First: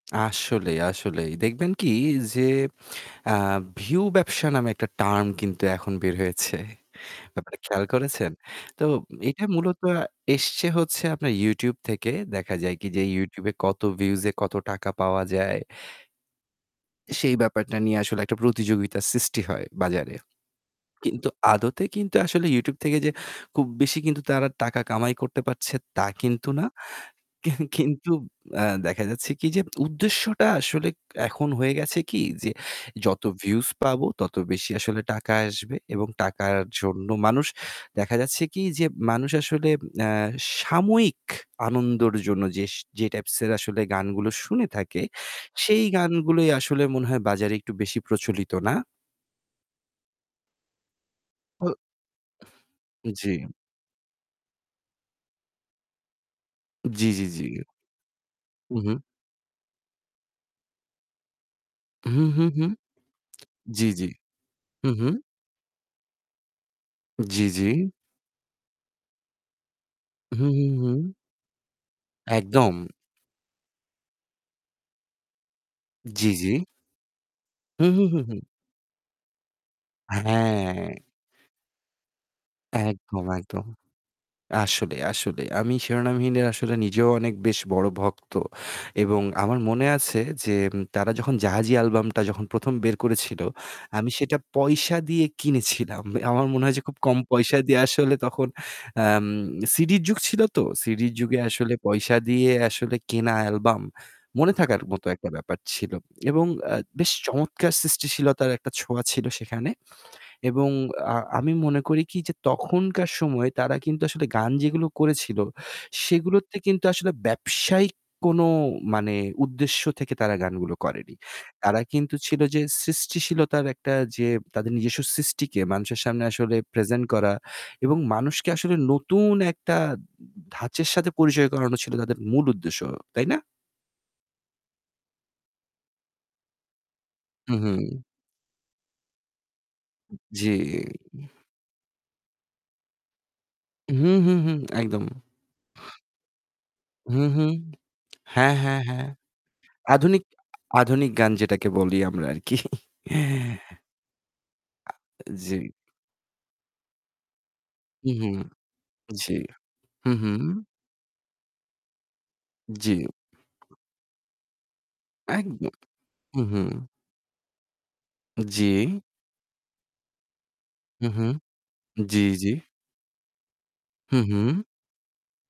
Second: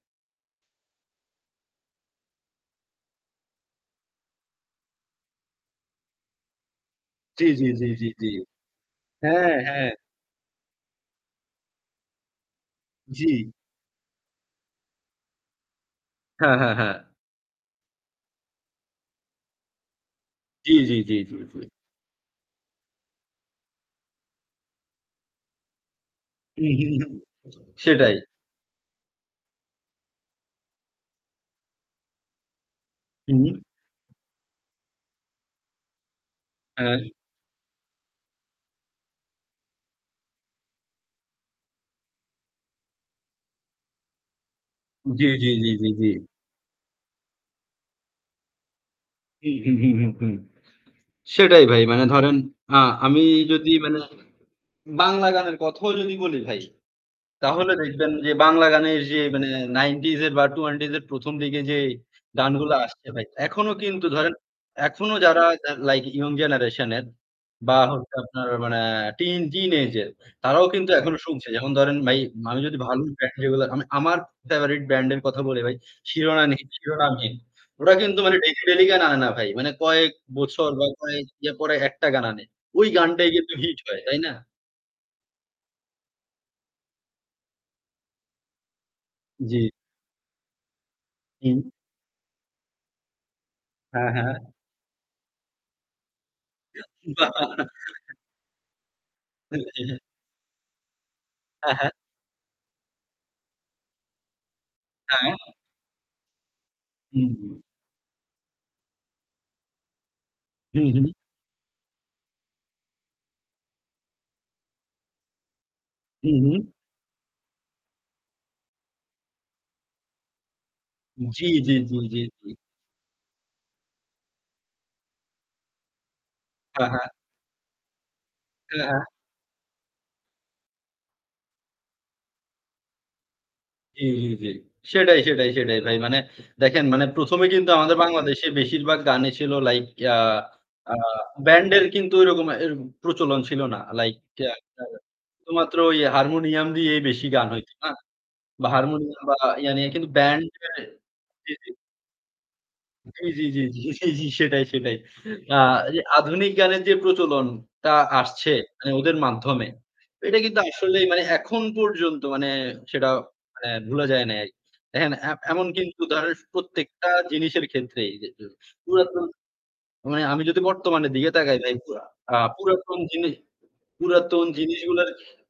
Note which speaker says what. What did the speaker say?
Speaker 1: আসলেই, আসলেই দেখবেন কি যে আ ভিউ ব্যবসা নামে একটা টার্ম কিন্তু এখন বের হয়েছে।
Speaker 2: জি,
Speaker 1: ব্যাপারটা
Speaker 2: জি,
Speaker 1: খেয়াল
Speaker 2: জি, জি, জি।
Speaker 1: করেছেন? তো এটা
Speaker 2: হ্যাঁ,
Speaker 1: মূলত
Speaker 2: হ্যাঁ।
Speaker 1: এসছে হচ্ছে আপনার YouTube থেকে দেখা যায় কি যে YouTube
Speaker 2: জি।
Speaker 1: কত ভিউজ এ কত টাকা পাওয়া যায়।
Speaker 2: হ্যাঁ, হ্যাঁ, হ্যাঁ।
Speaker 1: সেই ব্যাপারটা নিয়ে আসলে একটা প্রতিযোগিতা সৃষ্টি হয় বাজারে।
Speaker 2: জি, জি, জি,
Speaker 1: কিন্তু
Speaker 2: জী, জি।
Speaker 1: আদতে কিন্তু আসলে YouTube থেকে যে খুব বেশি কিন্তু তারা টাকা কামাই করতে পারছে তা কিন্তু না।
Speaker 2: উহু, হু জি
Speaker 1: কেং কিন্তু
Speaker 2: সেটাই।
Speaker 1: অ্যা দেখা যাচ্ছে কি যে উদ্দেশ্যটা আসলে এখন হয়ে গেছে কি যে, যত
Speaker 2: হুম।
Speaker 1: ভিউজ পাবো তত বেশি আসলে টাকা আসবে এবং টাকার
Speaker 2: হ্যাঁ।
Speaker 1: জন্য মানুষ দেখা যাচ্ছে কি যে মানুষ আসলে অ্যা সাময়িক আনন্দর জন্য যে টাইপসের আসলে গানগুলো শুনে থাকে
Speaker 2: জি, জি, জি,
Speaker 1: সেই
Speaker 2: জি, জি।
Speaker 1: গানগুলোই আসলে মনে হয় বাজারে একটু বেশি প্রচলিত না?
Speaker 2: উহু, হু, হু, হু সেটাই
Speaker 1: ও।
Speaker 2: ভাই মানে ধরেন আ আমি
Speaker 1: জি।
Speaker 2: যদি মানে বাংলা গানের কথাও যদি বলি ভাই।
Speaker 1: জি, জি, জি।
Speaker 2: তাহলে দেখবেন যে বাংলা
Speaker 1: হু,
Speaker 2: গানের
Speaker 1: হু।
Speaker 2: যে মানে 90s এর বা 20s এর ১ম, দিকে যেই
Speaker 1: হু, হু, হু।
Speaker 2: গানগুলা আসছে ভাই, এখনো
Speaker 1: জি,
Speaker 2: কিন্তু
Speaker 1: জি।
Speaker 2: ধরেন
Speaker 1: হু, হু।
Speaker 2: এখনো যারা লাইক ইয়ং জেনারেশন এর
Speaker 1: জি, জি।
Speaker 2: বা হচ্ছে আপনার মানে টিন, টিন age এর
Speaker 1: হু, হু,
Speaker 2: তারাও কিন্তু
Speaker 1: হু।
Speaker 2: এখনো শুনছে। যেমন ধরেন ভাই মানুষ
Speaker 1: একদম।
Speaker 2: যদি ভালো দেখে এইগুলো আমি, আমার ফেভারাইট ব্র্যান্ড এর কথা বলি ভাই
Speaker 1: জি, জি।
Speaker 2: 'Shironamhin', 'Shironamhin'
Speaker 1: হু,
Speaker 2: ওরা
Speaker 1: হু,
Speaker 2: কিন্তু
Speaker 1: হু,
Speaker 2: মানে
Speaker 1: হু।
Speaker 2: ডেইলি, ডেইলি গান আনে না ভাই। মানে কয়েক বছর বা
Speaker 1: হ্যাঁ।
Speaker 2: কয়েক ইয়া পরে একটা গান আনে।
Speaker 1: একদম,
Speaker 2: গানটাই কিন্তু
Speaker 1: একদম।
Speaker 2: হিট হয়। তাই না?
Speaker 1: আসলে, আসলে। আমি 'Shironamhin' আসলে নিজেও অনেক বেশ বড় ভক্ত। এবং আমার
Speaker 2: জি।
Speaker 1: মনে আছে যে তারা যখন
Speaker 2: হুম।
Speaker 1: 'জাহাজী' অ্যালবামটা যখন ১ম, বের করেছিল,
Speaker 2: হ্যাঁ,
Speaker 1: আমি
Speaker 2: হ্যাঁ।
Speaker 1: সেটা পয়সা দিয়ে কিনেছিলাম। আমার মনে হয় যে খুব কম
Speaker 2: বাহ!
Speaker 1: পয়সা দিয়ে আসলে তখন আম
Speaker 2: হ্যাঁ, হ্যাঁ, হ্যাঁ।
Speaker 1: সিডির যুগ ছিল তো। সিডির যুগে
Speaker 2: হ্যাঁ,
Speaker 1: আসলে
Speaker 2: হ্যাঁ।
Speaker 1: পয়সা দিয়ে আসলে কেনা অ্যালবাম মনে থাকার মতো একটা
Speaker 2: হ্যাঁ।
Speaker 1: ব্যাপার ছিল। এবং অ্যা বেশ
Speaker 2: হুম, হুম।
Speaker 1: চমৎকার সৃষ্টিশীলতার একটা ছোঁয়া ছিল সেখানে। এবং
Speaker 2: হু, হু।
Speaker 1: আ আমি মনে করি কি যে তখনকার সময়ে তারা কিন্তু আসলে গান যেগুলো করেছিল
Speaker 2: হু,
Speaker 1: সেগুলোতে
Speaker 2: হু।
Speaker 1: কিন্তু আসলে ব্যবসায়িক কোন মানে উদ্দেশ্য থেকে তারা গানগুলো করেনি।
Speaker 2: জি, জি,
Speaker 1: তারা
Speaker 2: জি,
Speaker 1: কিন্তু
Speaker 2: জি,
Speaker 1: ছিল
Speaker 2: জি।
Speaker 1: যে সৃষ্টিশীলতার একটা যে তাদের নিজস্ব সৃষ্টিকে মানুষের সামনে আসলে
Speaker 2: হ্যাঁ,
Speaker 1: প্রেজেন্ট
Speaker 2: হ্যাঁ।
Speaker 1: করা এবং মানুষকে আসলে
Speaker 2: হ্যাঁ, হ্যাঁ।
Speaker 1: নতুন একটা ধাঁচের সাথে পরিচয় করানো ছিল তাদের মূল উদ্দেশ্য। তাই না?
Speaker 2: জি, জি, জি। সেটাই, সেটাই, সেটাই ভাই। মানে দেখেন মানে ১ম, এ
Speaker 1: হু,
Speaker 2: কিন্তু আমাদের
Speaker 1: হু।
Speaker 2: বাংলাদেশে বেশিরভাগ গানই ছিল লাইক ইয়া
Speaker 1: জি।
Speaker 2: আ ব্যান্ডের কিন্তু ওইরকম অ্যার প্রচলন ছিল না।
Speaker 1: হু,
Speaker 2: লাইক
Speaker 1: হু,
Speaker 2: অ্যা
Speaker 1: হু একদম।
Speaker 2: শুধুমাত্র ওই হারমোনিয়াম দিয়েই বেশি
Speaker 1: হুম,
Speaker 2: গান
Speaker 1: হুম।
Speaker 2: হইতো না?
Speaker 1: হ্যাঁ,
Speaker 2: বা
Speaker 1: হ্যাঁ, হ্যাঁ।
Speaker 2: হারমোনিয়াম বা ই কিন্তু
Speaker 1: আধুনিক,
Speaker 2: ব্যান্ড এর
Speaker 1: আধুনিক গান
Speaker 2: জি,
Speaker 1: যেটাকে
Speaker 2: জি।
Speaker 1: বলি আমরা আরকি।
Speaker 2: জি, জি, জি, জি, জি সেটাই, সেটাই। আ
Speaker 1: জী।
Speaker 2: আধুনিক গানের যে প্রচলনটা
Speaker 1: হু, হু।
Speaker 2: আসছে মানে ওদের
Speaker 1: জি।
Speaker 2: মাধ্যমে
Speaker 1: হু, হু।
Speaker 2: এটা কিন্তু আসলেই মানে এখন পর্যন্ত মানে
Speaker 1: জি।
Speaker 2: সেটা মানে ভোলা যায় নাই। দেখেন অ্যা এমন
Speaker 1: একদম
Speaker 2: কিন্তু ধরেন
Speaker 1: হু, হু।
Speaker 2: প্রত্যেকটা জিনিসের ক্ষেত্রেই যে য
Speaker 1: জি।
Speaker 2: পুরাতন মানে আমি যদি
Speaker 1: হু
Speaker 2: বর্তমানের দিকে
Speaker 1: হুম।
Speaker 2: তাকাই তাই [unintelligible]
Speaker 1: জি,
Speaker 2: আ
Speaker 1: জি।
Speaker 2: পুরাতন জিনিস,
Speaker 1: হু,
Speaker 2: পুরাতন
Speaker 1: হু।
Speaker 2: জিনিসগুলার